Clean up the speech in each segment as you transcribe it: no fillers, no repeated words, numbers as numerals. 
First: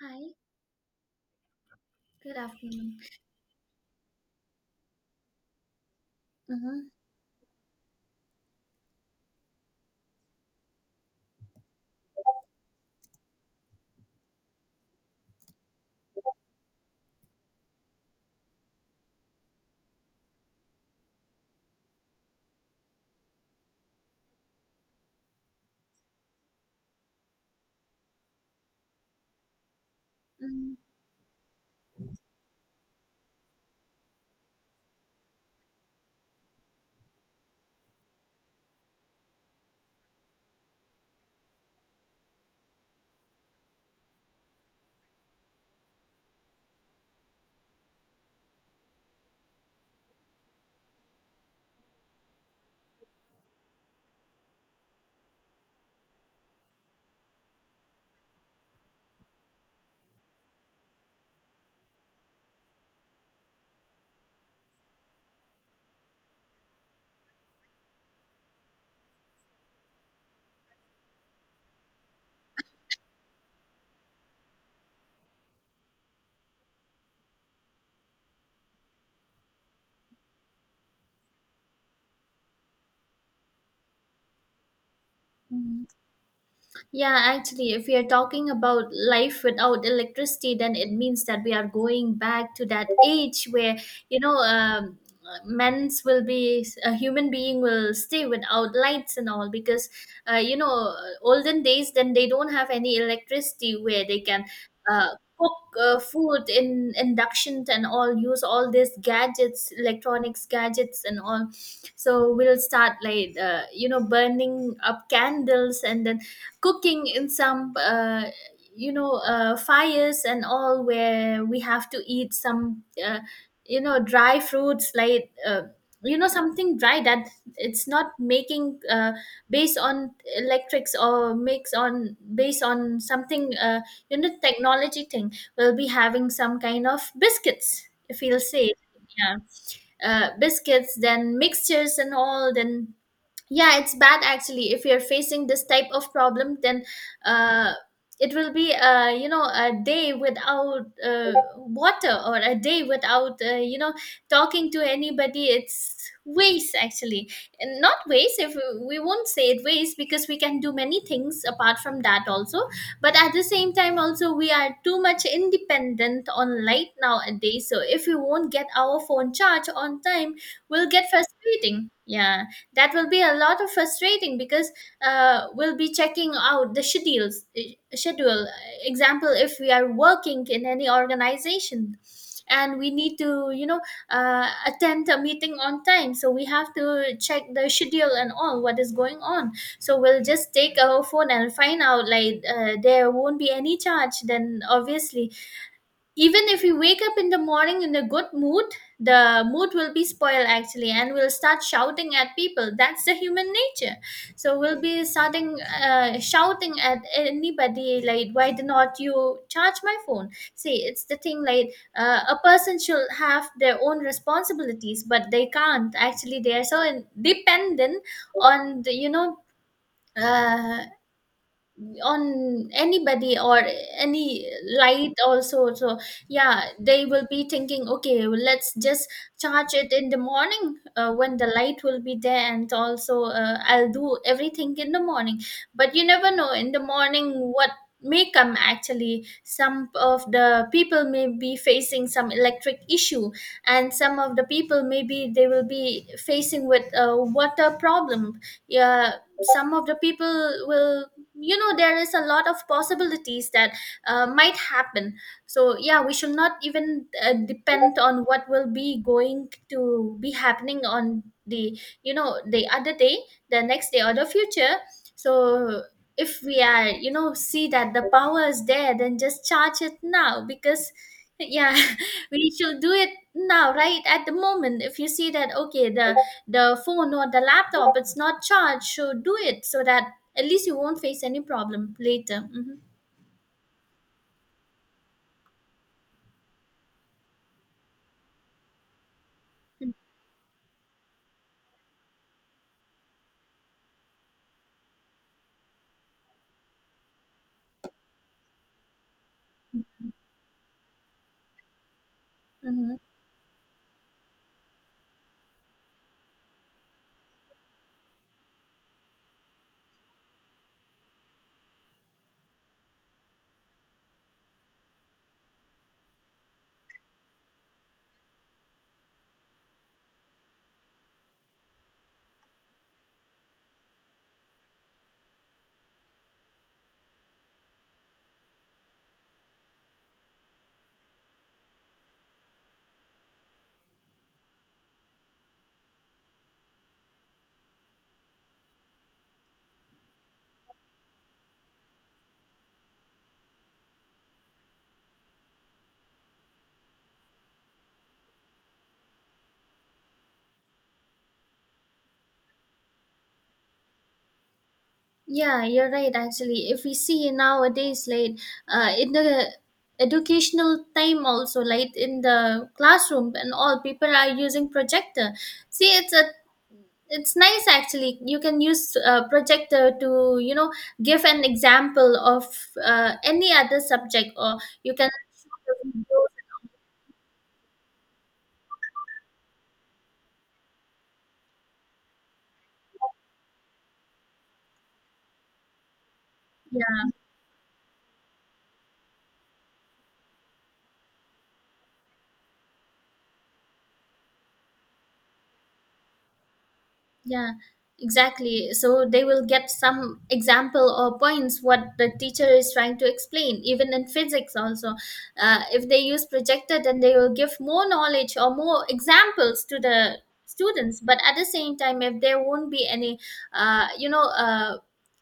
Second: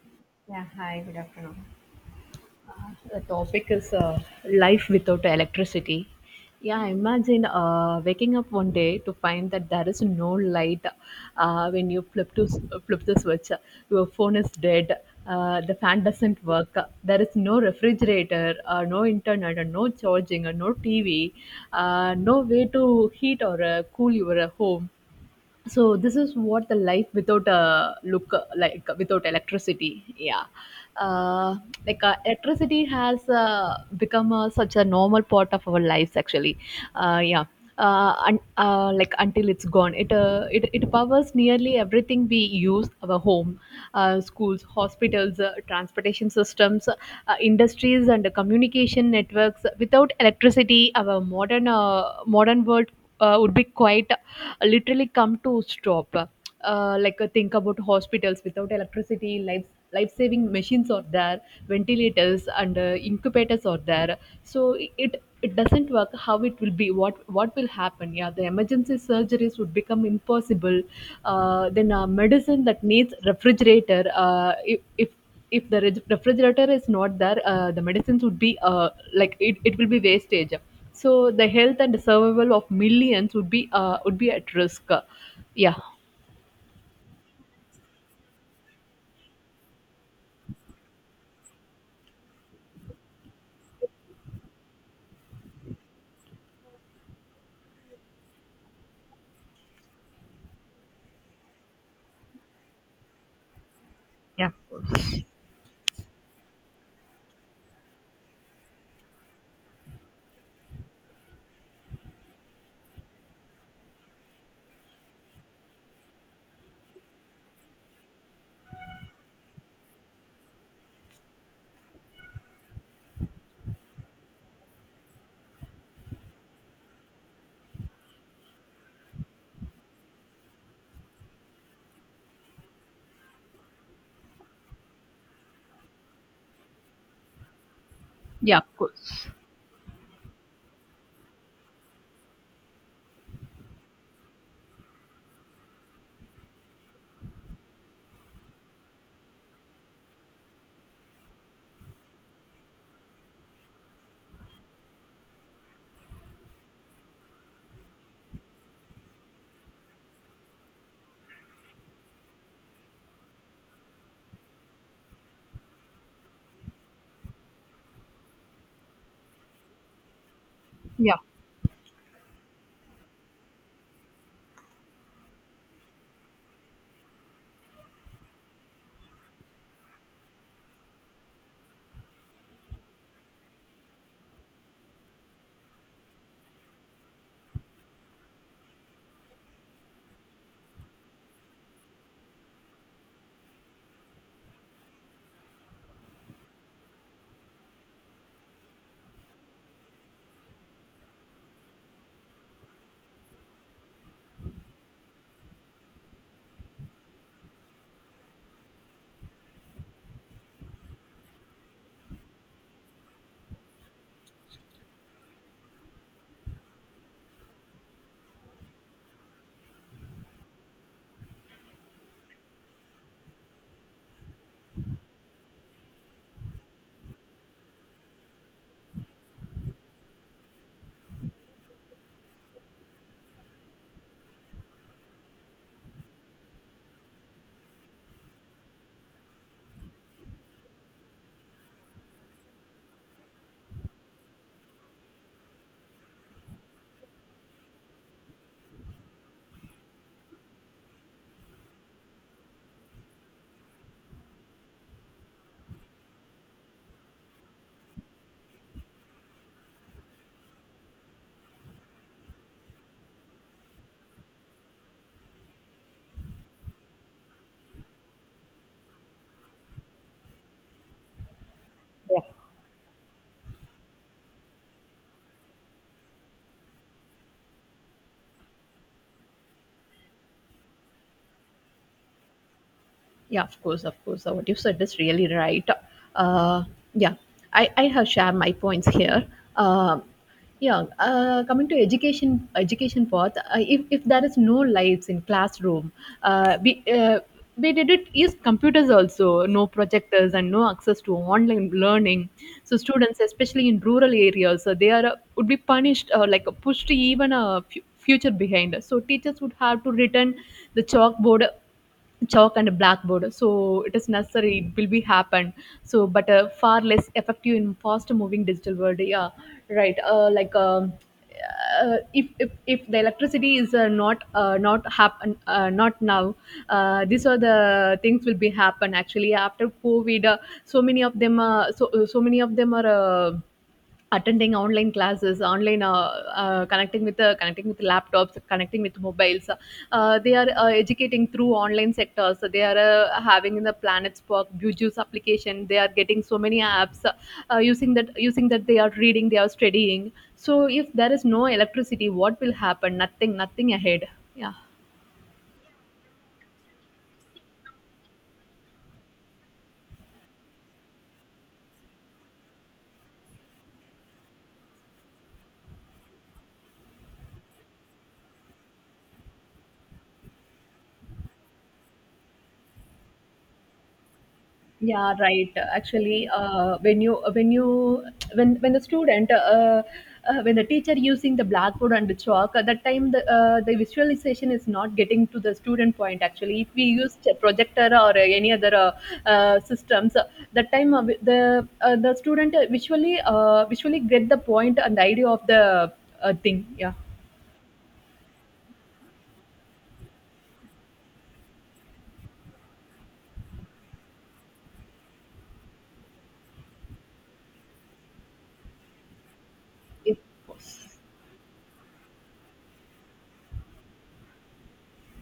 Hi, Yeah, hi, good afternoon. good afternoon. The topic is life without electricity. Yeah, Mm-hmm, imagine waking up one day to find that there is no light when you flip the switch. Your phone is dead. The fan doesn't work. There is no refrigerator, no internet, and no charging, and no TV. No way to heat or cool your home, so this is what the life without look like without electricity. Yeah. mm-hmm, uh, like electricity has become such a normal part of our lives, actually. Yeah. And like, until it's gone, it powers nearly everything we use, our home, schools, hospitals, transportation systems, industries, and communication networks. Without electricity, our modern world would be quite literally come to stop. Like, think about hospitals without electricity. Life-saving machines are there, ventilators and incubators are there. So it doesn't work. How it will be? What will happen? Yeah, the emergency surgeries would become impossible. Then medicine that needs refrigerator, if the re- refrigerator is not there, the medicines would be, like, it will be wastage. So the health and survival of millions would be, at risk. Yeah. mm-hmm. Yeah, actually, if we are talking about life without electricity, then it means that we are going back to that age where, you know, um, men's will be a human being will stay without lights and all because you know olden days then they don't have any electricity where they can uh, cook food in induction and all use all these gadgets electronics gadgets and all. So we'll start like you know burning up candles and then cooking in some you know fires and all where we have to eat some you know dry fruits like you know something dry that it's not making based on electrics or makes on based on something you know technology thing. We'll be having some kind of biscuits, if you'll Yeah, say. of course. Yeah, biscuits then mixtures and all, then yeah, it's bad actually. If you're facing this type of problem, then uh, it will be you know a day without water or a day without you know talking to anybody. It's waste actually, and not waste. If we won't say it waste, because we can do many things apart from that also. But at the same time also, we are too much independent on light nowadays, so if we won't get our phone charge on time, we'll get Yeah, frustrating, yeah. That will be a lot of frustrating because we'll be checking out the schedules, schedule example. If we are working in any organization and we need to, you know, attend a meeting on time, so we have to check the schedule and all what is going on. So we'll just take our phone and find out like there won't be any charge, then obviously, even if we wake up in the morning in a good mood, the mood will be spoiled actually, and we'll start shouting at people. That's the human nature. So we'll be starting shouting at anybody like, why do not you charge my phone? See, it's the thing like a person should have their own responsibilities, but they can't actually. They are so in- dependent on the, you know, uh, on anybody or any light also. So yeah, they will be thinking, okay, well, let's just charge it in the morning when the light will be there, and also I'll do everything in the morning. But you never know in the morning what may come actually. Some of the people may be facing some electric issue, and some of the people, maybe they will be facing with a water problem. Yeah, some of the people will, you know, there is a lot of possibilities that might happen. So yeah, we should not even depend on what will be going to be happening on the, you know, the other day, the next day, or the future. So if we are, you know, see that the power is there, then just charge it now, because yeah, yeah. we should do it now, right at the moment. If you see that, okay, the phone or the laptop it's not charged, so do it, so that at least you won't face any problem later. Hmm. Yeah, of course, of course. So what you said is really right. Uh, yeah, I have shared my points here. Um yeah, coming to education path, if there is no lights in classroom, uh, we, uh, we did it use computers also, no projectors and no access to online learning. So Mm-hmm. students, especially in rural areas, they are, would be punished, or like pushed even a future behind. So teachers would have to return the chalk and a blackboard, so it is necessary, it will be happen. So, but far less effective in fast moving digital world. Yeah, right. Like, if the electricity is, not, not happen, not now. These are the things will be happen, actually, after COVID. So many of them, so many of them are attending online classes, online, connecting with laptops, connecting with mobiles. They are educating through online sectors, so they are having in the planets Spark, buju's application, they are getting so many apps, using that they are reading, they are studying. So if there is no electricity, what will happen? Nothing, nothing ahead. Yeah. Yeah, you're right. Actually, if we see nowadays, like in the educational time also, like in the classroom and all, people are using projector. See, it's a it's nice actually. You can use projector to, you know, give an example of any other subject, or you can Yeah, right. show the Actually, when you when you when the student when the teacher using the blackboard and the chalk, at that time the, the visualization is not getting to the student point. Actually, if we videos. use a projector or any other systems, that time, the student visually get the point and the idea of the thing. Yeah. Yeah, exactly. So they will get some example or points what the teacher is trying to explain, even in physics also. If they use projector, then they will give more knowledge or more examples to the Yes. students. But at the same time, if there won't be any, uh, you know, uh,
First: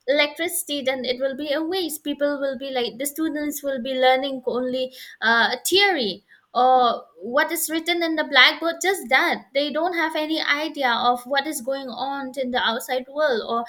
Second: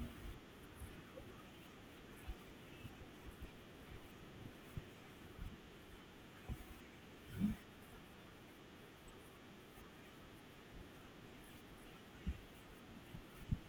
electricity, then it will be a waste. People will be like, the students will be learning only theory, what is written in the blackboard. Just that they don't have any idea of what is going on in the outside world, or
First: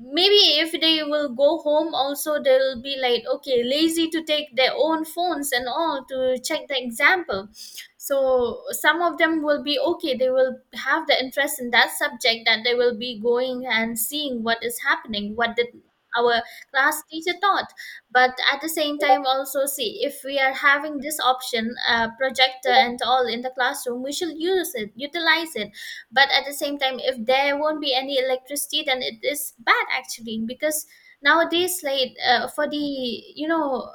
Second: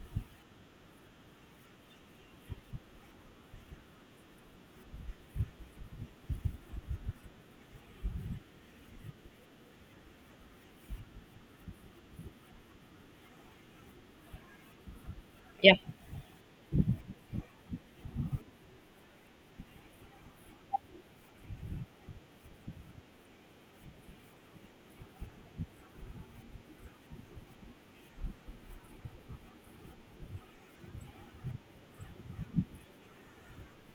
maybe if they will go home also, they'll be like, okay, lazy to take their own phones and all to check the example. So some of them will be okay, they will have the interest in that subject that they will be going and seeing what is happening, what did Yeah. our class teacher taught. But at the same time also, see, if we are having this option, projector and all in the classroom, we should use it, utilize it. But at the same time, if there won't be any electricity, then it is bad actually. Because nowadays, like for the, you know,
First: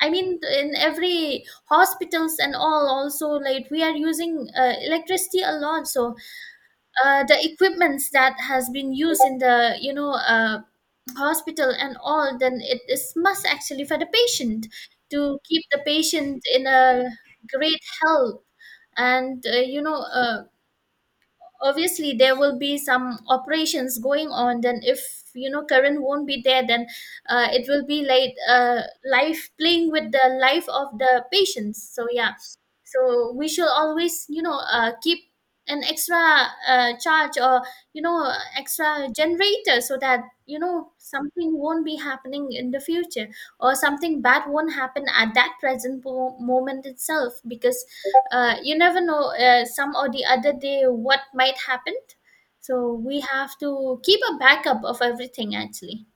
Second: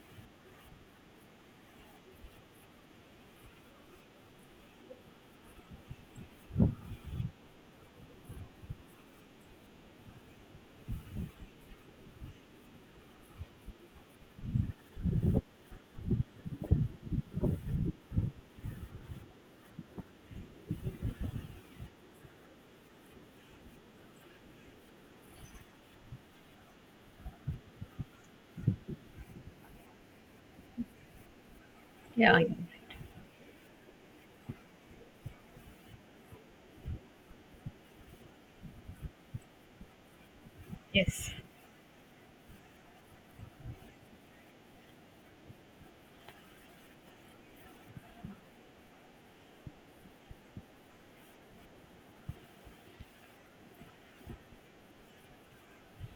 I mean, in every hospitals and all also, like we are using electricity a lot. So the equipments that has been used in the, you know, hospital and all, then it is must actually for the patient, to keep the patient in a great health, and you know obviously there will be some operations going on. Then if, you know, current won't be there, then it will be like life playing with the life of the patients, so yeah. Yeah. So we should always, you know, keep an extra charge or, you know, extra generator, so that you know Yes. something won't be happening in the future, or something bad won't happen at that present moment itself. Because you never know some or the other day what might happen. So we have to keep a backup of everything actually.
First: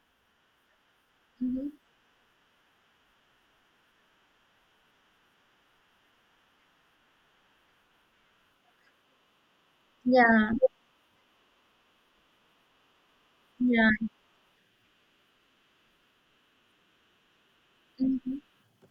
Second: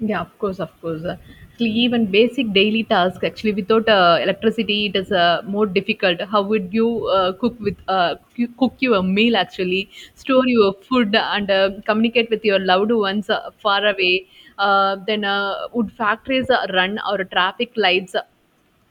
Yeah, of course, of course. Hmm. Actually, even basic daily tasks, actually, without electricity, it is more difficult. How would you cook with cook your meal? Actually, store Yeah, your food and communicate with your loved ones far yeah. away. Then, would factories run, or traffic lights? Hmm.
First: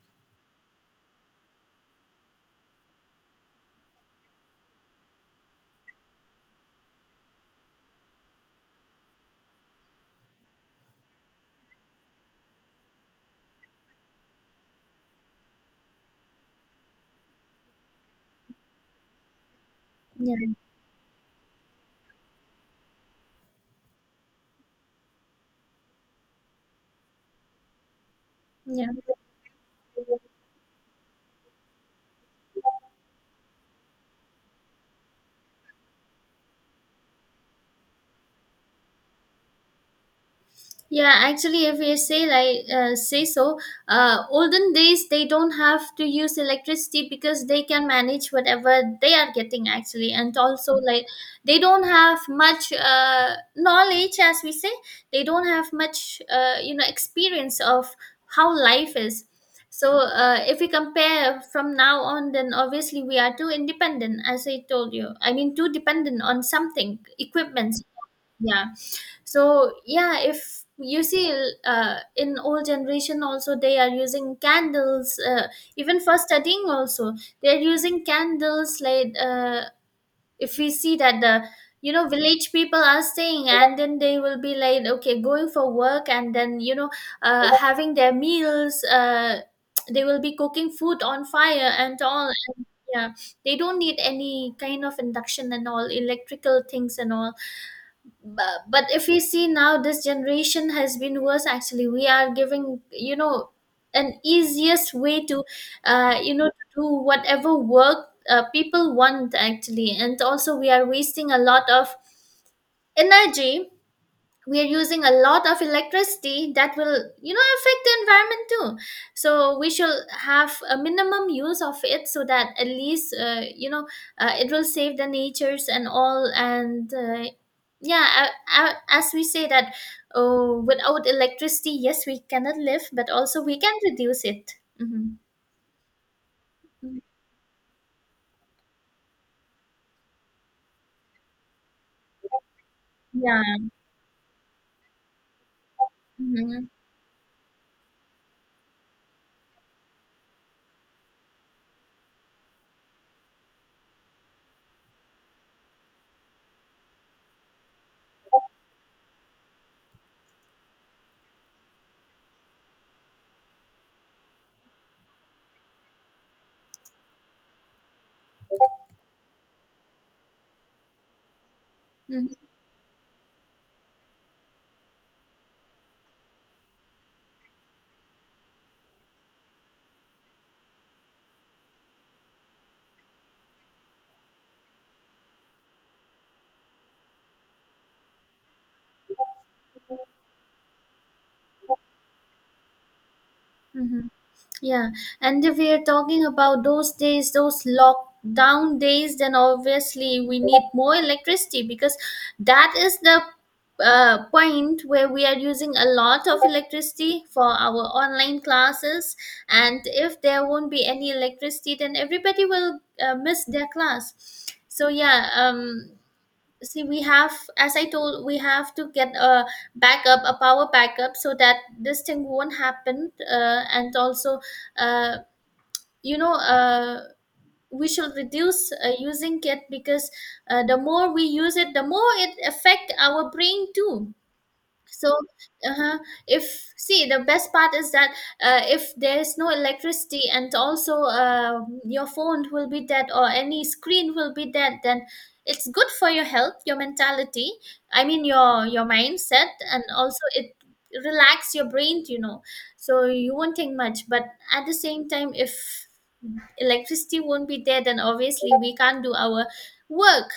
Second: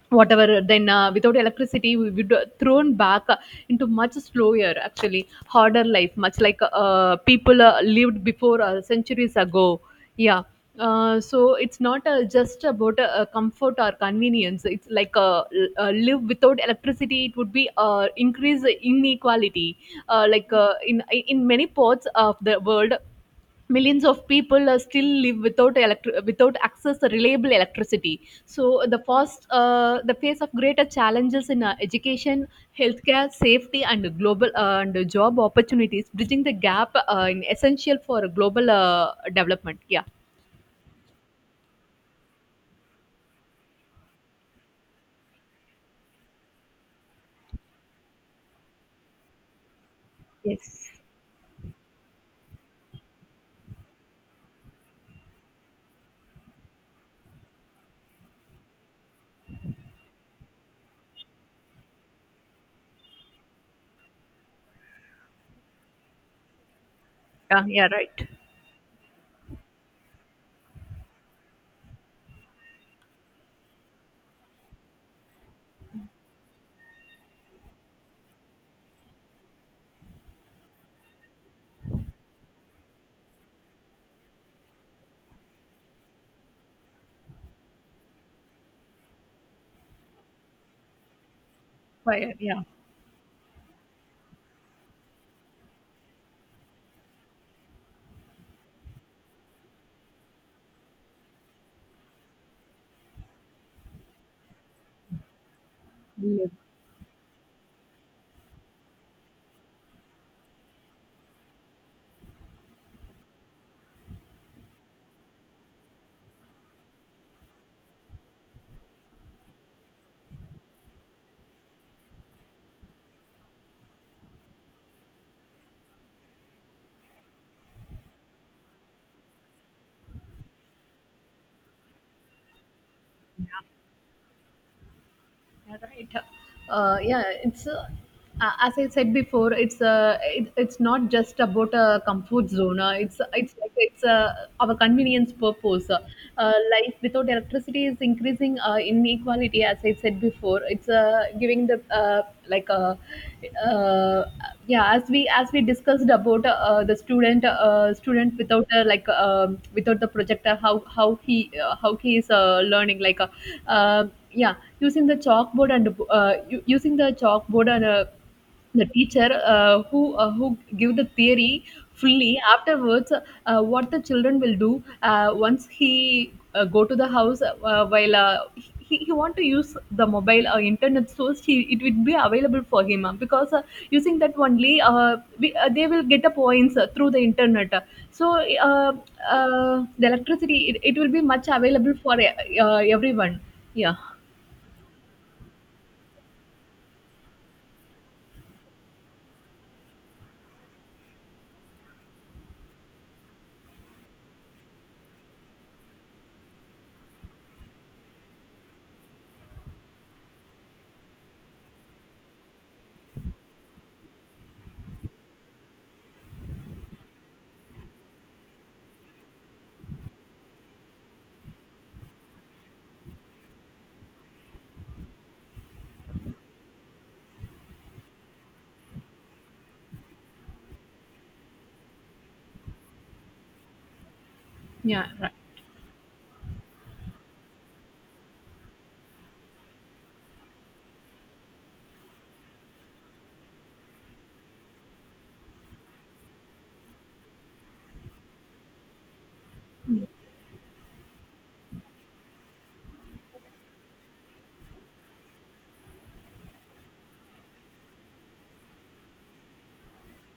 Whatever. Then without electricity we would, thrown back into much slower, actually harder life, much like people lived before, centuries ago. Yeah. So it's not just about comfort or convenience, it's like, live without electricity, it would be increase inequality. Yeah, Like, in many parts of the world, millions of people still live without access to reliable electricity, so yeah. the first, the face of greater challenges in education, healthcare, safety, and global, and job opportunities, bridging the gap, in essential for global development. Yeah. Yeah, actually, if you say like say so, olden days they don't have to use electricity, because they can manage whatever they are getting actually, and also Yes. like they don't have much knowledge, as we say, they don't have much you know experience of how life is. So if we compare from now on, then obviously we are too independent, as I told you. I mean, too dependent on something, Yeah, equipment. yeah, right. Yeah, so yeah, if you see in old generation also, they are using candles, even for studying also they are using candles. Like if we see that the, you know, village people are staying, and then they will be like, okay, going for work, and then, you know, having their meals, they will be cooking food on fire and all. Why- Yeah, they don't need any kind of induction and all electrical things and all. But if we see now, this generation has been worse actually. We are giving, you know, an easiest way to you know yeah. to do whatever work people want actually, and also we are wasting a lot of energy. We are using a lot of electricity that will, you know, affect the environment too. So we should have a minimum use of it, so that at least you know it will save the natures and all, and yeah, as we say that, oh, without electricity, yes, we cannot live, but also we can reduce it. Hmm. Yeah, right. Yeah, it's as I said before. It's it's not just about a comfort zone. It's Yeah. it's like, it's our convenience purpose. Life without electricity is increasing inequality. As I said before, it's giving the, like uh, uh, yeah. As we discussed about the student without, like, without the projector, how he is learning, like. Um, yeah, using the chalkboard and the teacher, who give the theory fully. Afterwards, what the children will do once he go to the house, while he want to use the mobile or internet source, he, it will be available for him because, using that only, they will get the points through the internet. So the electricity, it will be much available for everyone. Yeah. Hmm. Yeah, and if we are talking about those days, those lockdown days, then obviously we need more electricity, because that is the point where we are using a lot of electricity for our online classes. And if there won't be any electricity, then everybody will miss their class. So yeah, see, we have, as I told, we have to get a backup, a power backup, so that this thing won't happen, and also uh, you know we should reduce using it. Because the more we use it, the more it affect our brain too. Yeah, So right. uh-huh, if, see, the best part is that if there is no electricity and also your phone will be dead or any screen will be dead, then it's good for your health, your mentality. I mean, your mindset, and also it relax your brain, you know. So you won't think much, but at the same time, if electricity won't be there, then obviously we can't do our work,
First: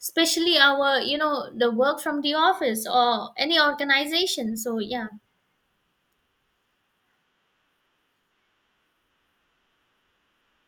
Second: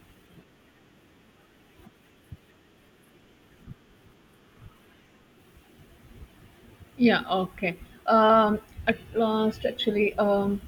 especially our, you know, the work from the office or any organization, so yeah. Yeah, okay. Um, at last, actually,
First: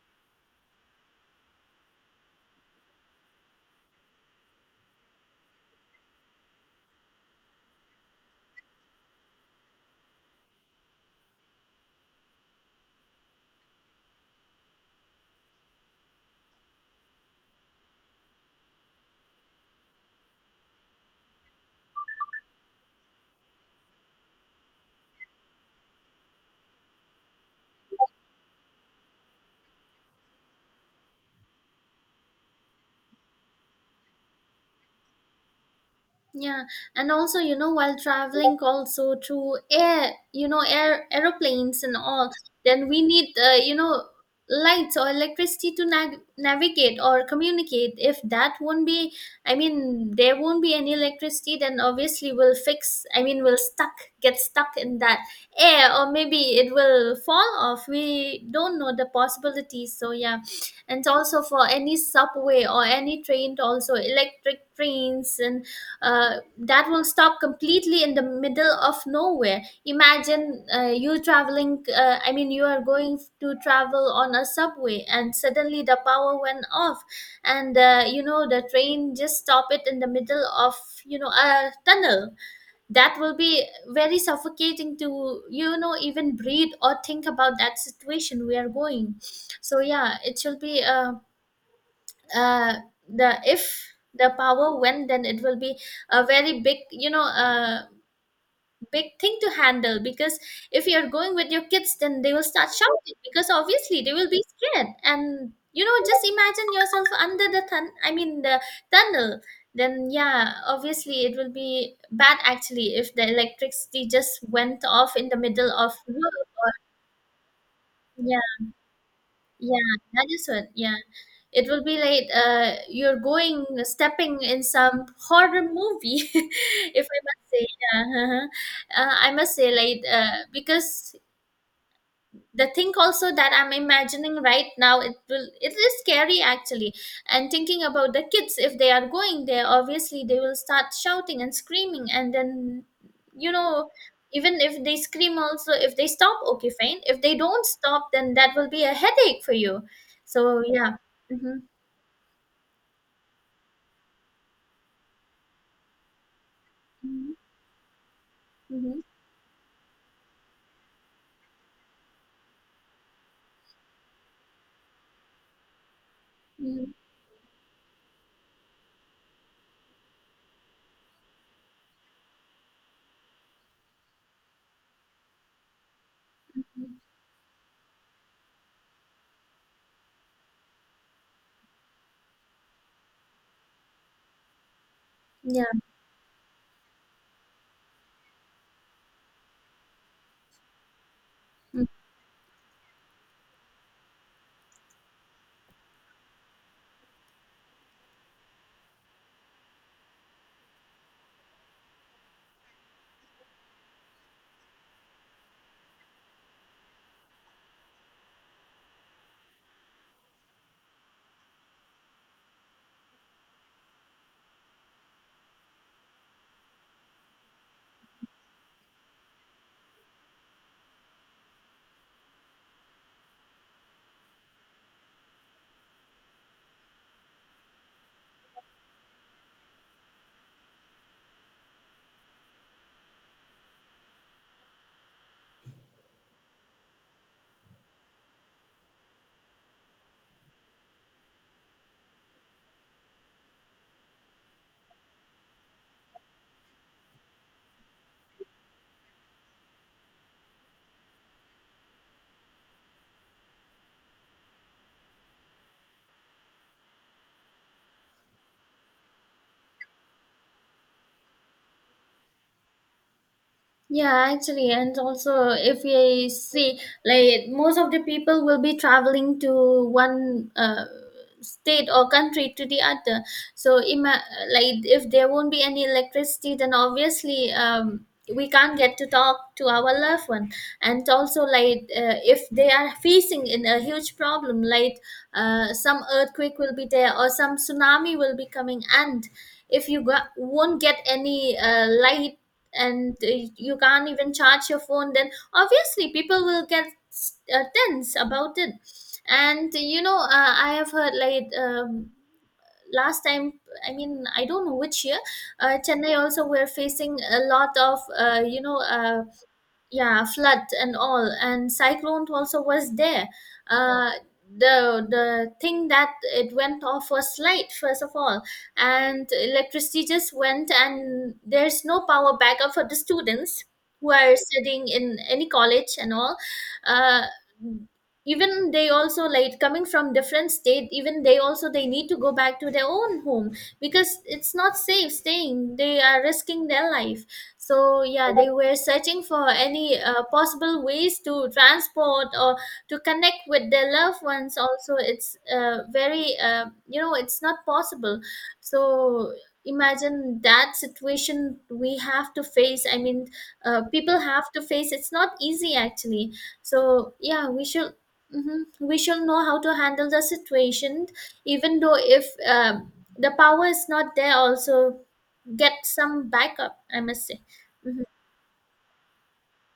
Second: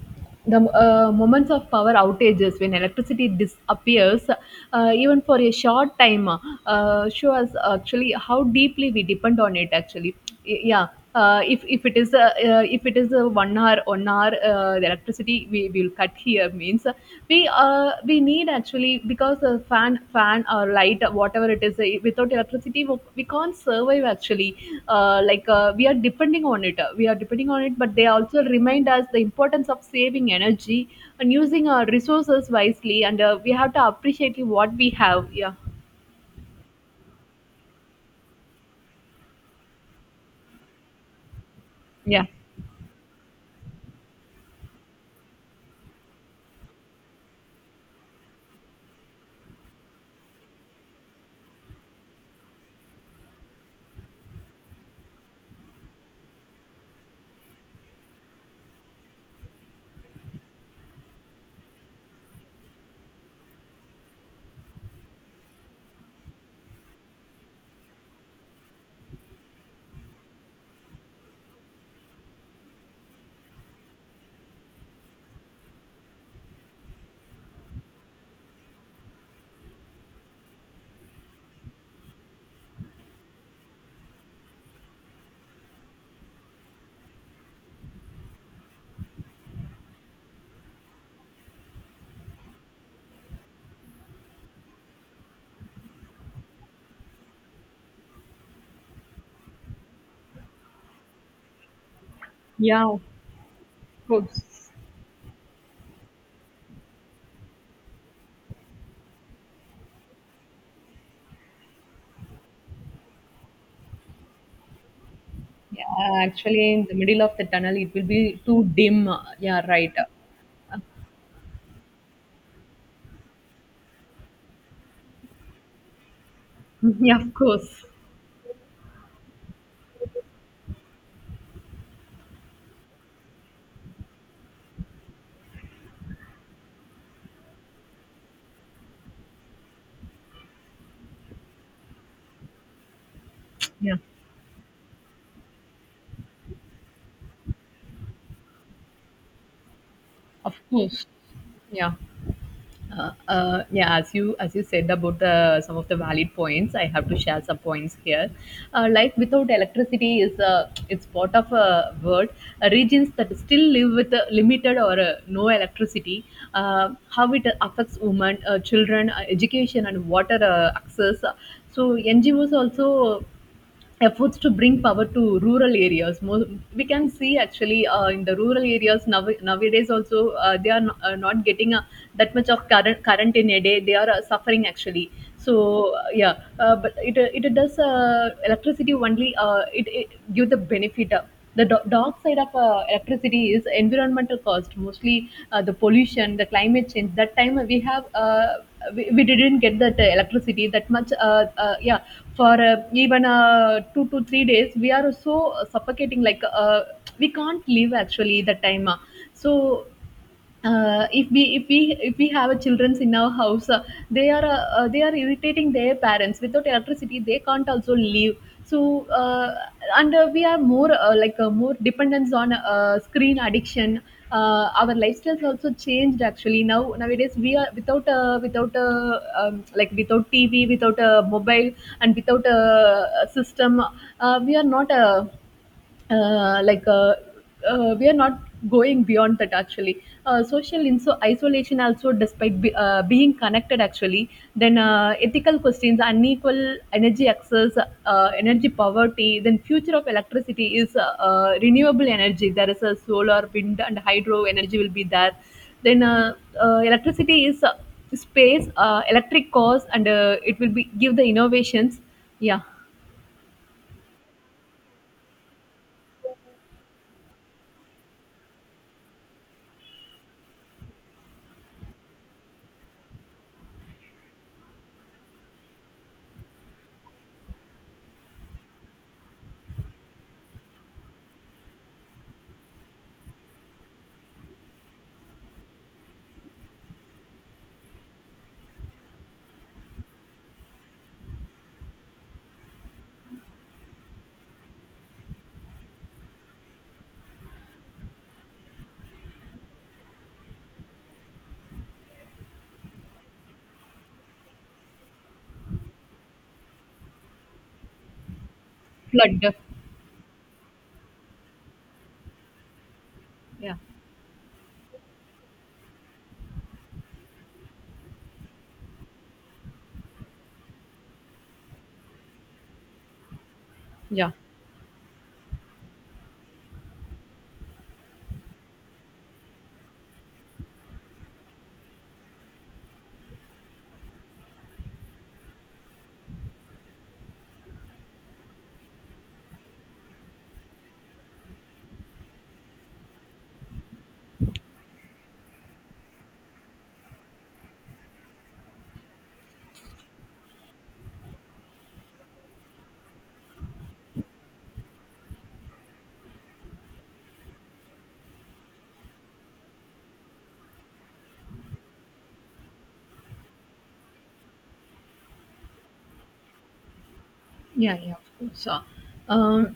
the moments of power outages, when electricity disappears, even for a short time, show us, actually, how deeply we depend on it. Actually. Yeah. If it is 1 hour, 1 hour, the electricity we will cut here means, we need, actually, because the fan or light, whatever it is, without electricity we can't survive, actually. Like, we are depending on it, but they also remind us the importance of saving energy and using our resources wisely, and we have to appreciate what we have. Yeah. Yeah, and also, you know, while traveling also to air, you know, air aeroplanes and Yeah. all, then we need, you know, lights or electricity to navigate or communicate. If that won't be, I mean, there won't be any electricity, then obviously we'll fix, I mean, we'll stuck, get stuck in that air, or maybe it will fall off. We don't know the possibilities. So, yeah, and also for any subway or any train, also electric trains and that will stop completely in the middle of nowhere. Imagine you traveling, I mean you are going to travel on a subway and suddenly the power went off and you know, the train just stop it in the middle of, you know, a tunnel. That will be very suffocating to, you know, even breathe or think about that situation we are going. So yeah, it should be uh the if the power went, then it will be a very big, you know, big thing to handle, because if you're going with your kids, then they will start Yeah, shouting because obviously of they will be course. scared. And you know, just imagine yourself under the the tunnel, then yeah, obviously it will be bad actually if the electricity just went off in the middle of. Yeah, actually, in the middle of the tunnel, it will be Yeah. too dim. Yeah, Yeah, right. that is what. Yeah, it will be like, you're going stepping in some horror movie, if I Yeah, of must say. course. Yeah, I must say, because the thing also that I'm imagining right now, it will, it is scary actually. And thinking about the kids, if they are going there, obviously they will start shouting and screaming, and then, you know, Yeah. even if they scream also, if they stop, okay, fine. If they don't stop, then that will be a headache for you. Of So yeah. course. Mm-hmm. Yeah. Yeah, as you said about the some of the valid points, I have to Mm-hmm. share some points here. Mm-hmm. Life without electricity is it's part of a world, regions that still live with limited or no electricity. Mm-hmm. How it affects women, children, education, and water access. So NG NGOs also efforts to bring power to rural areas. We can see, actually, in the rural areas now, nowadays also, they are not getting that much of current in a day. They are suffering, actually. Yeah. So yeah, but it, it does, electricity only, it give the benefit. The Mm-hmm. dark side of electricity is environmental cost, mostly the pollution, the climate change. That time we have, we didn't get that electricity that much. Yeah, for even 2 to 3 days, we are so suffocating. Like, we can't live, actually, that time. So, if we have a childrens in our house, they are irritating their parents, without electricity they can't also live. So and we are more, like, more dependence on screen addiction. Our lifestyles also changed, actually. Now, nowadays, we are without, like, without TV, without a mobile, and without a system, we are not, uh, like uh, we are not going beyond that, actually. Social in so isolation also, despite being connected, actually. Then ethical questions, unequal energy access, energy poverty. Then future of electricity is renewable energy, there is a solar, wind, and hydro energy will be there. Then electricity is space, electric cars, and it will be give the innovations. Yeah. Yeah, actually, and also if we see, like, most of the people will be traveling to one, state or country to the other. So, ima- like, if there won't be any electricity, then obviously, we can't get to talk to our loved one. And also, like, if they are facing in a huge problem, like, some earthquake will be there or some tsunami will be coming, and if you got, won't get any light and you can't even charge your phone, then obviously people will get tense about it. And you know, I have heard, like, last time, I mean, I don't know which year, Chennai also were facing a lot of, you know. Flood. Yeah, flood and all, and cyclone also was there. Yeah. Uh the the thing that it went off was light first of all, and electricity just went, and there's no power backup for the students who Yeah. are studying in any college and all. uh Even they also, like, coming from different state, even they also, they need to go back to their own home, because it's not safe staying, they are risking their life. So yeah, they were searching for any possible ways to transport or to connect with their loved ones also. It's very, you know, it's not possible. So, imagine that situation we have to face. I mean, people have to face, it's not easy actually. So yeah, we should, mhm, we should know how to handle the situation, even though if the power is not there also, get some backup, I must say. Yeah, Mhm. yeah, of course. Um,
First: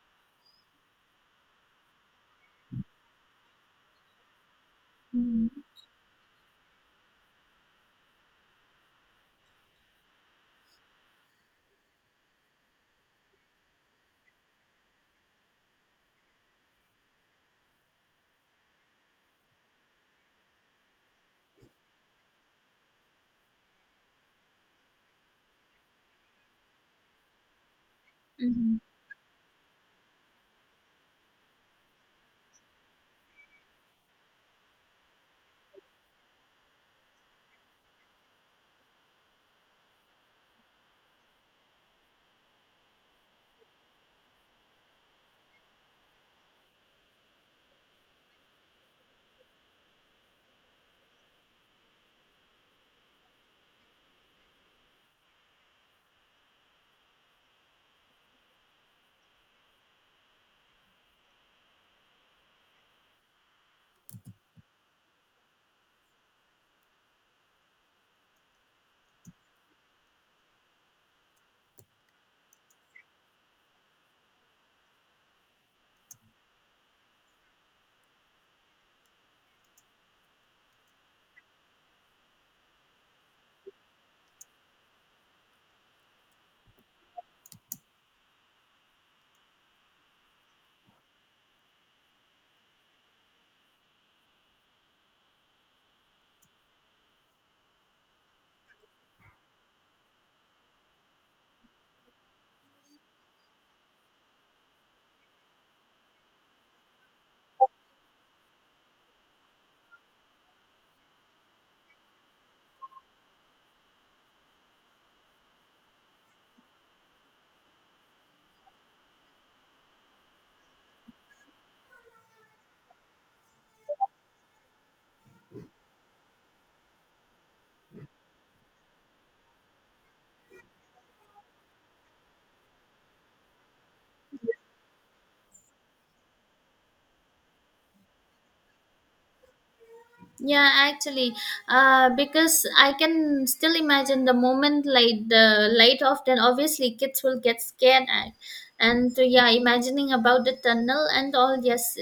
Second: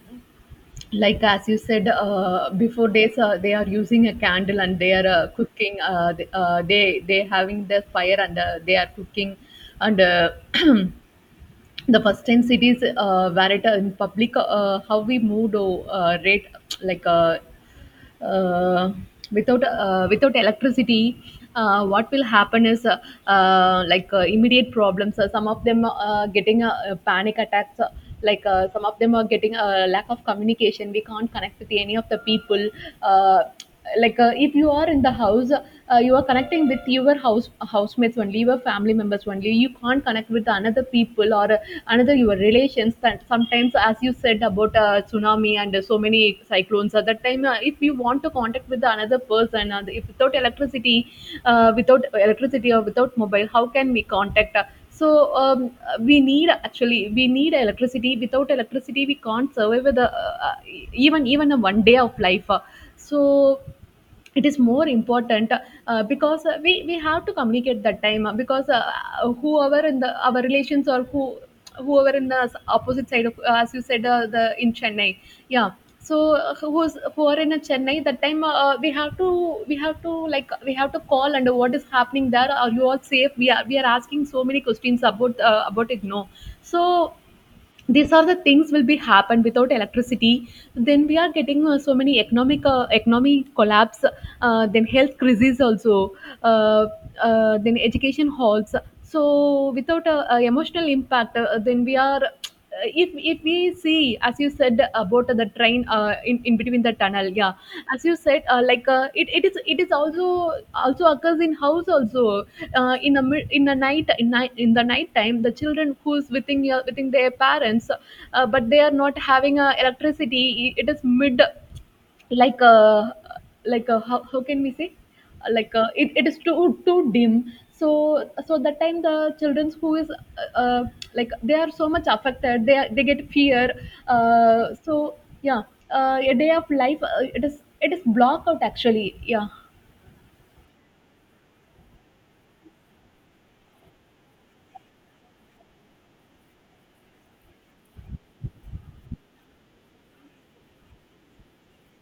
like, as you said before, days they are using a candle and they are Mhm. cooking. They having the fire and they are cooking. And the first time cities, where it, in public, how we moved, oh, rate, like. Uh, Without without electricity, what will happen is, immediate problems. Some of them getting panic attacks. Mhm. Some of them are getting a lack of communication. We can't connect with any of the people. uh, if you are in the house, you are connecting with your housemates only, your family members only. You can't connect with another people or another your relations, that sometimes, as you said about tsunami and so many cyclones. At that time, if you want to contact with another person, if without electricity, without electricity or without mobile, how can we contact? So, um, we need, actually we need electricity. Without electricity we can't survive with a, even even a one day of life. So it is more important, because we have to communicate that time, because. Whoever in the our relations, or whoever in the opposite side of, as you said, the in Chennai. Yeah. So who are in a Chennai that time, we have to like we have to call. And what is happening, there are you all safe? We are asking so many questions about, about it, no? So these are the things will be happen without electricity. Then we are getting so many economic, economy collapse. Then health crises also. uh, then education halts. So, without emotional impact, then we are. If we see, as you said about the train, in between the tunnel. Yeah. As you said, it is also occurs in house also. In a night, in the night time, the children who's within their parents, but they are not having electricity. It is mid, like a, how, can we say? It is too dim. So so that time, the children who is, like, they are so much affected. They get fear. uh, so, yeah. A day of life, it is blocked out, actually. Yeah. Yeah, actually, because I can still imagine the moment, like the light off, then obviously kids will get scared. At, and yeah, imagining about the tunnel and all, yes.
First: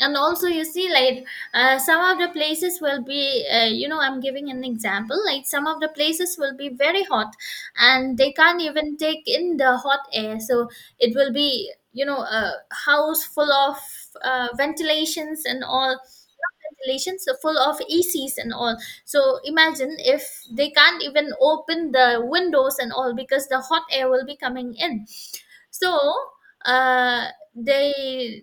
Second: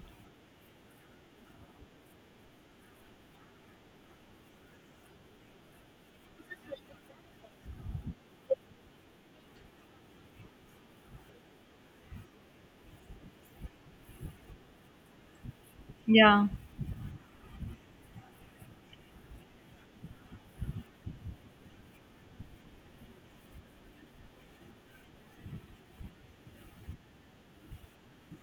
And also, you see, like, some of the places will be, you know, I'm giving an example, like some of the places will be very hot, and they can't even take in the hot air. So it will be, you know, a house full of ventilations and all, Yeah, cancellations are full of ecs and all. So imagine, if they can't even open the windows and all because the hot air will be coming in. So, uh they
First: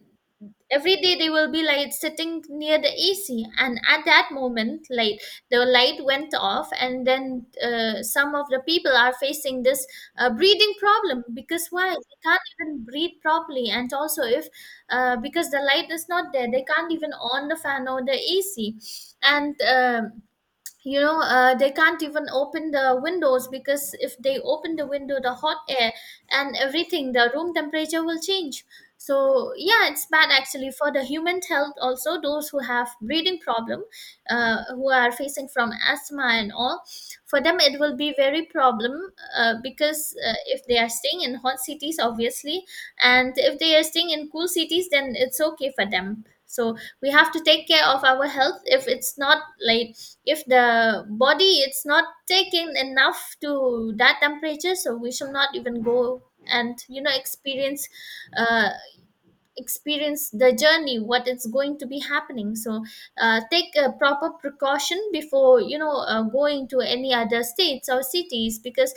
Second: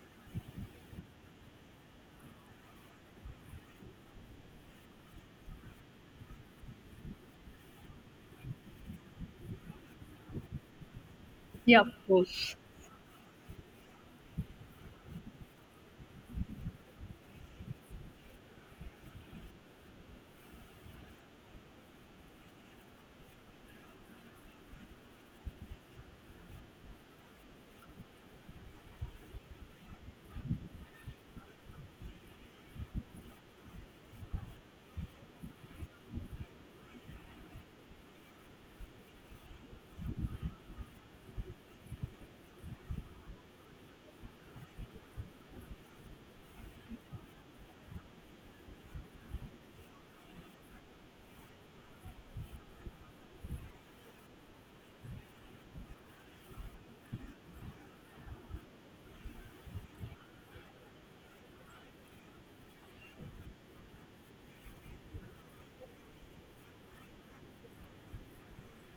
every day they will be like sitting near the AC, and at that moment, like, the light went off, and then some of the people are facing this breathing problem, because yeah, why of they can't course. even breathe properly. And also if, because the light is not there, they can't even on the fan or the AC. And you know, they can't even open the windows, because if they open the window, the hot air and everything, the room temperature will change. So yeah, it's bad actually for the human health also, those who have breathing problem, who are facing from asthma and all. For them it will be very problem, because if they are staying in hot cities obviously, and if they are staying in cool cities, then it's okay for them. So we have to take care of our health. If it's not, like, if the body it's not taking enough to that temperature, so we should not even go and, you know, experience, uh, experience the journey what it's going to be happening. So, take a proper precaution before, you know, going to any other states or cities, because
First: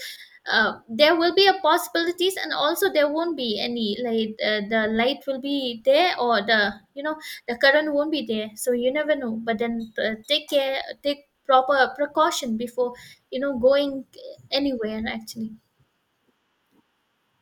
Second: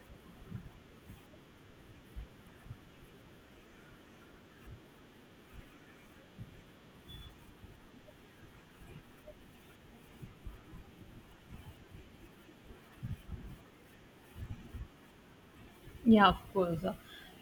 there will be a possibilities, and also there won't be any, like, the light will be there or the, you know, the current won't be there. So you never know, but then, take care, take proper precaution before, you know, going anywhere actually. Yeah, of course.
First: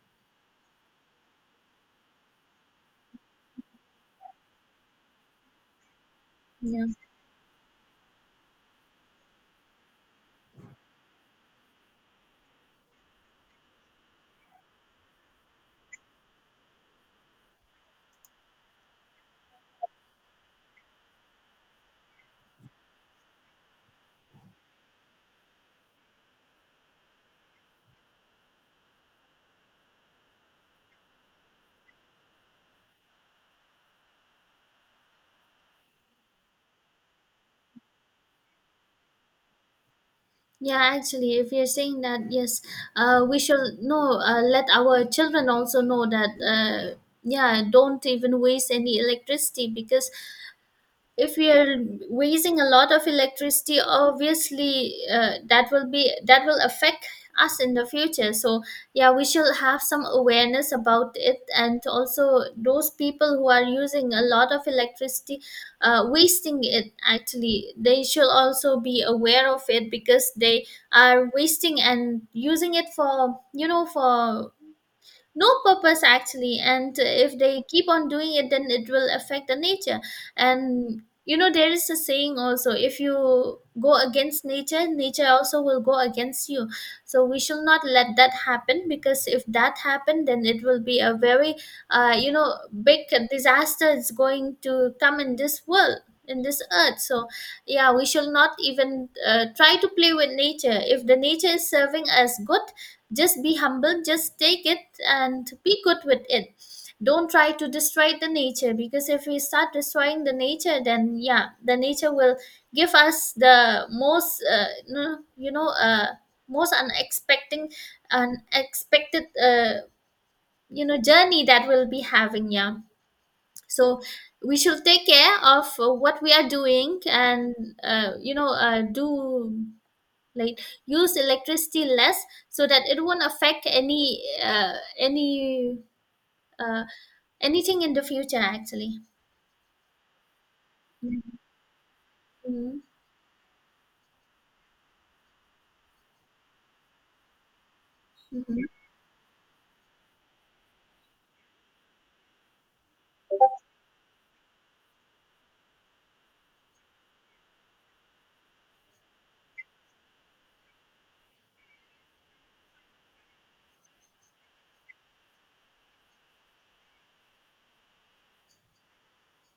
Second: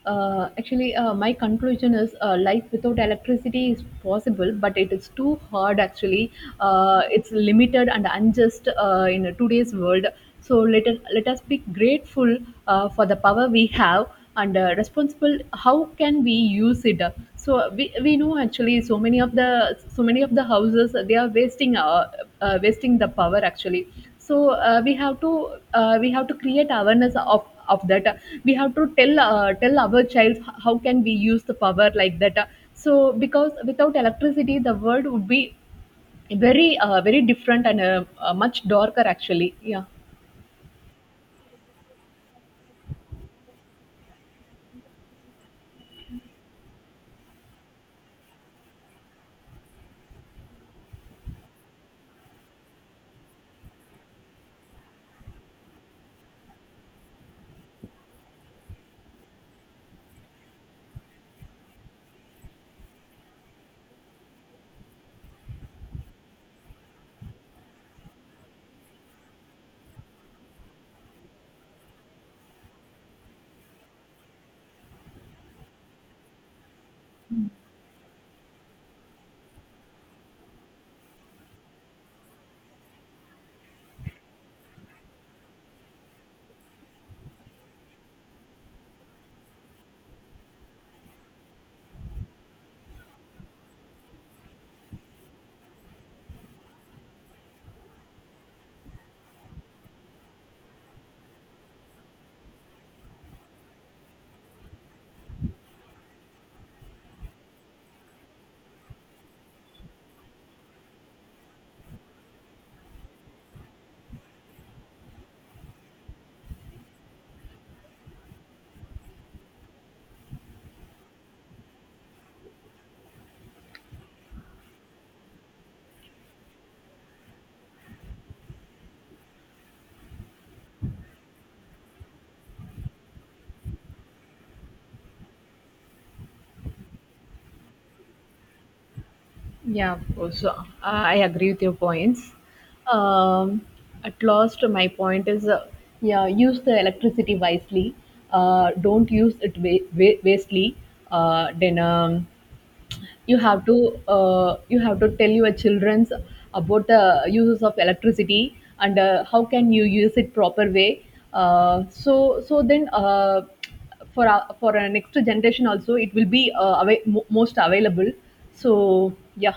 Actually, my conclusion is, life without electricity is possible, but it is too hard. Actually, Yeah. It's limited and unjust in today's world. So, let us be grateful for the power we have, and responsible. How can we use it? So we know actually so many of the houses they are wasting, wasting the power, actually. So, we have to create awareness of that. We have to tell our child, how can we use the power like that? So because without electricity the world would be very different, and much darker, actually. Yeah. Yeah, actually, if you're saying that, yes, we should know, let our children also know that, yeah, don't even waste any electricity, because if we are wasting a lot of electricity, obviously that will affect us in the future. So yeah, we should have some awareness about it. And also those people who are using a lot of electricity, wasting it actually, they should also be aware of it, because they are wasting and using it for, you know, for no purpose actually. And if they keep on doing it, then it will affect the nature. And you know, there is a saying also, if you go against nature, nature also will go against you. So we should not let that happen, because if that happened, then it will be a very, you know, big disaster is going to come in this world, in this earth. So yeah, we shall not even try to play with nature. If the nature is serving us good, just be humble, just take it and be good with it. Don't try to destroy the nature, because if we start destroying the nature, then yeah, the nature will give us the most, you know, most unexpected, unexpected, you know, journey that we'll be having. Yeah. So we should take care of what we are doing, and you know, do, like, use electricity less, so that it won't affect any uh, anything in the future, actually. Yeah, of course. I agree with your points. Mm-hmm. um, at last, my point is, yeah, use the electricity wisely. Hmm. Don't use it wastely. Then You have to you have to tell your childrens about the uses of electricity, and how can you use it proper way? So then, for our next generation also, it will be most available. So, yeah.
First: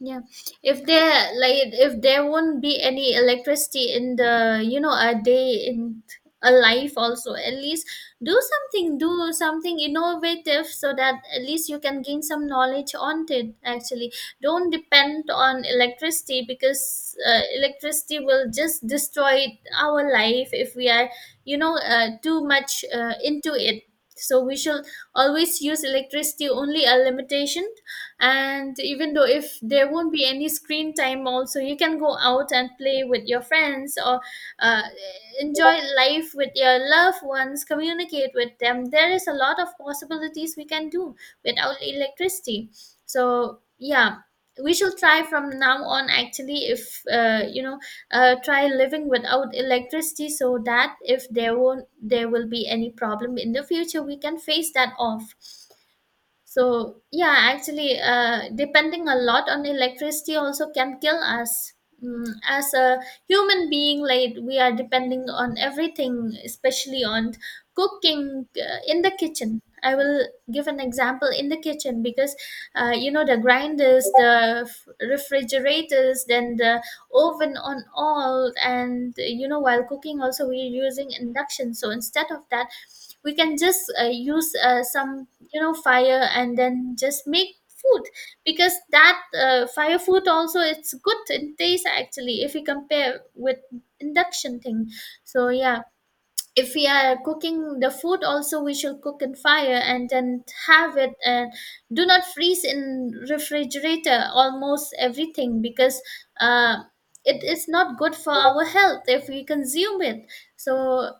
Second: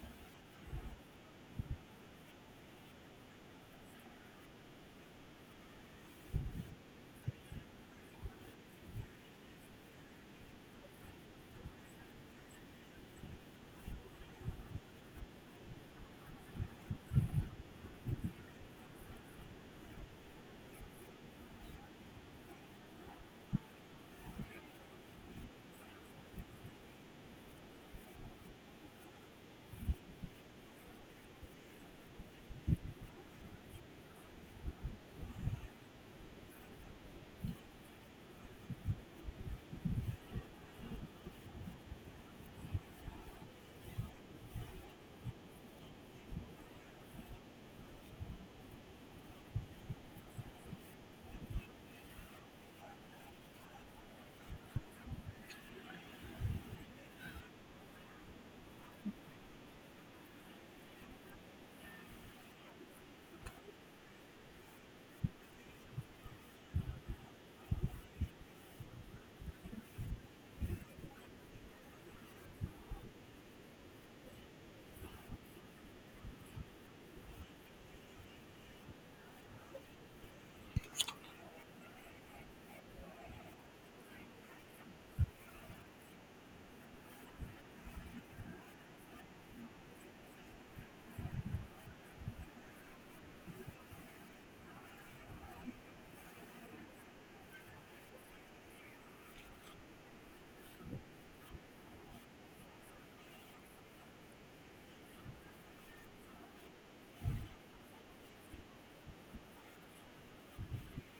Yeah, if there, like if there won't be any electricity in the, you know, a day in a life also, at least do something, do something innovative, so that at least you can gain some knowledge on it actually. Don't depend on electricity, because electricity will just destroy our life if we are, you know, too much into it. So we should always use electricity only a limitation. And even though if there won't be any screen time also, you can go out and play with your friends, or uh, enjoy life with your loved ones, communicate with them. There is a lot of possibilities we can do without electricity. So yeah, we should try from now on actually. If, you know, try living without electricity, so that if there won't, there will be any problem in the future, we can face that off. So yeah, actually, depending a lot on electricity also can kill us. Mm, as a human being, like, we are depending on everything, especially on cooking, in the kitchen. I will give an example in the kitchen, because you know, the grinders, the refrigerators, then the oven on all, and you know, while cooking also we're using induction. So instead of that, we can just use some, you know, fire, and then just make food, because that fire food also, it's good in taste actually, if you compare with induction thing. So yeah, if we are cooking the food also, we should cook in fire and then have it, and do not freeze in refrigerator almost everything, because uh, it is not good for our health if we consume it. So,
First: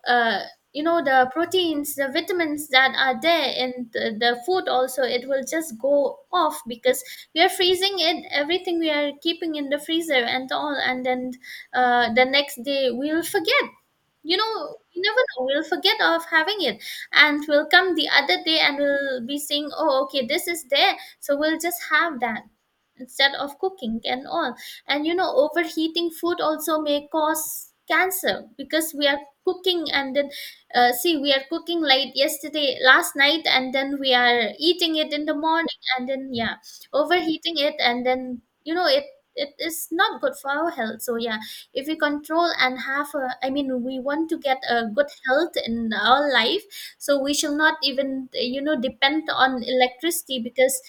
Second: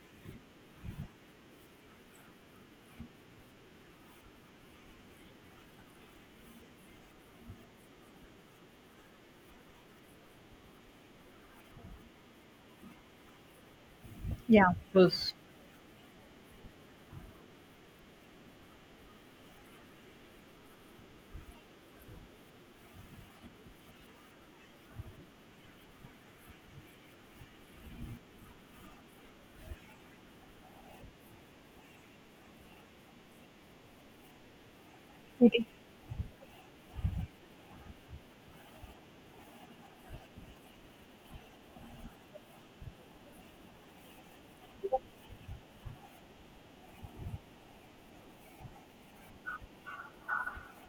you know, the proteins, the vitamins that are there in the food also, it will just go off, because we are freezing it, everything we are keeping in the freezer and all, and then the next day we will forget. You Yeah. know, you never Was. know, we'll forget of having it, and we'll come the other day, and we'll be saying, oh okay, this is there, so we'll just have that instead of cooking and all. And you know, overheating food also may cause cancer, because we are cooking and then, see, we are cooking late yesterday, last night, and then we are eating it in the It is. morning, and then yeah, overheating it, and then you know, it is not good for our health. So yeah, if we control and have a, I mean, we want to get a good health in our life, so we shall not even, you know, depend on electricity, because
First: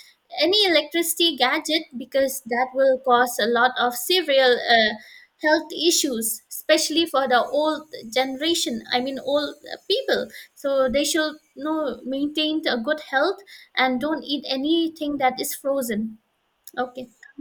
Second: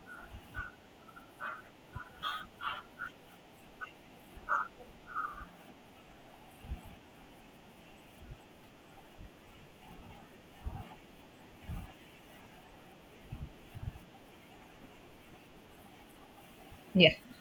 any electricity gadget, because that will cause a lot of serial, health issues, especially for the old generation, I mean old, people. So they should, you know, maintain a good health, and don't eat anything that is frozen. Okay. Yeah.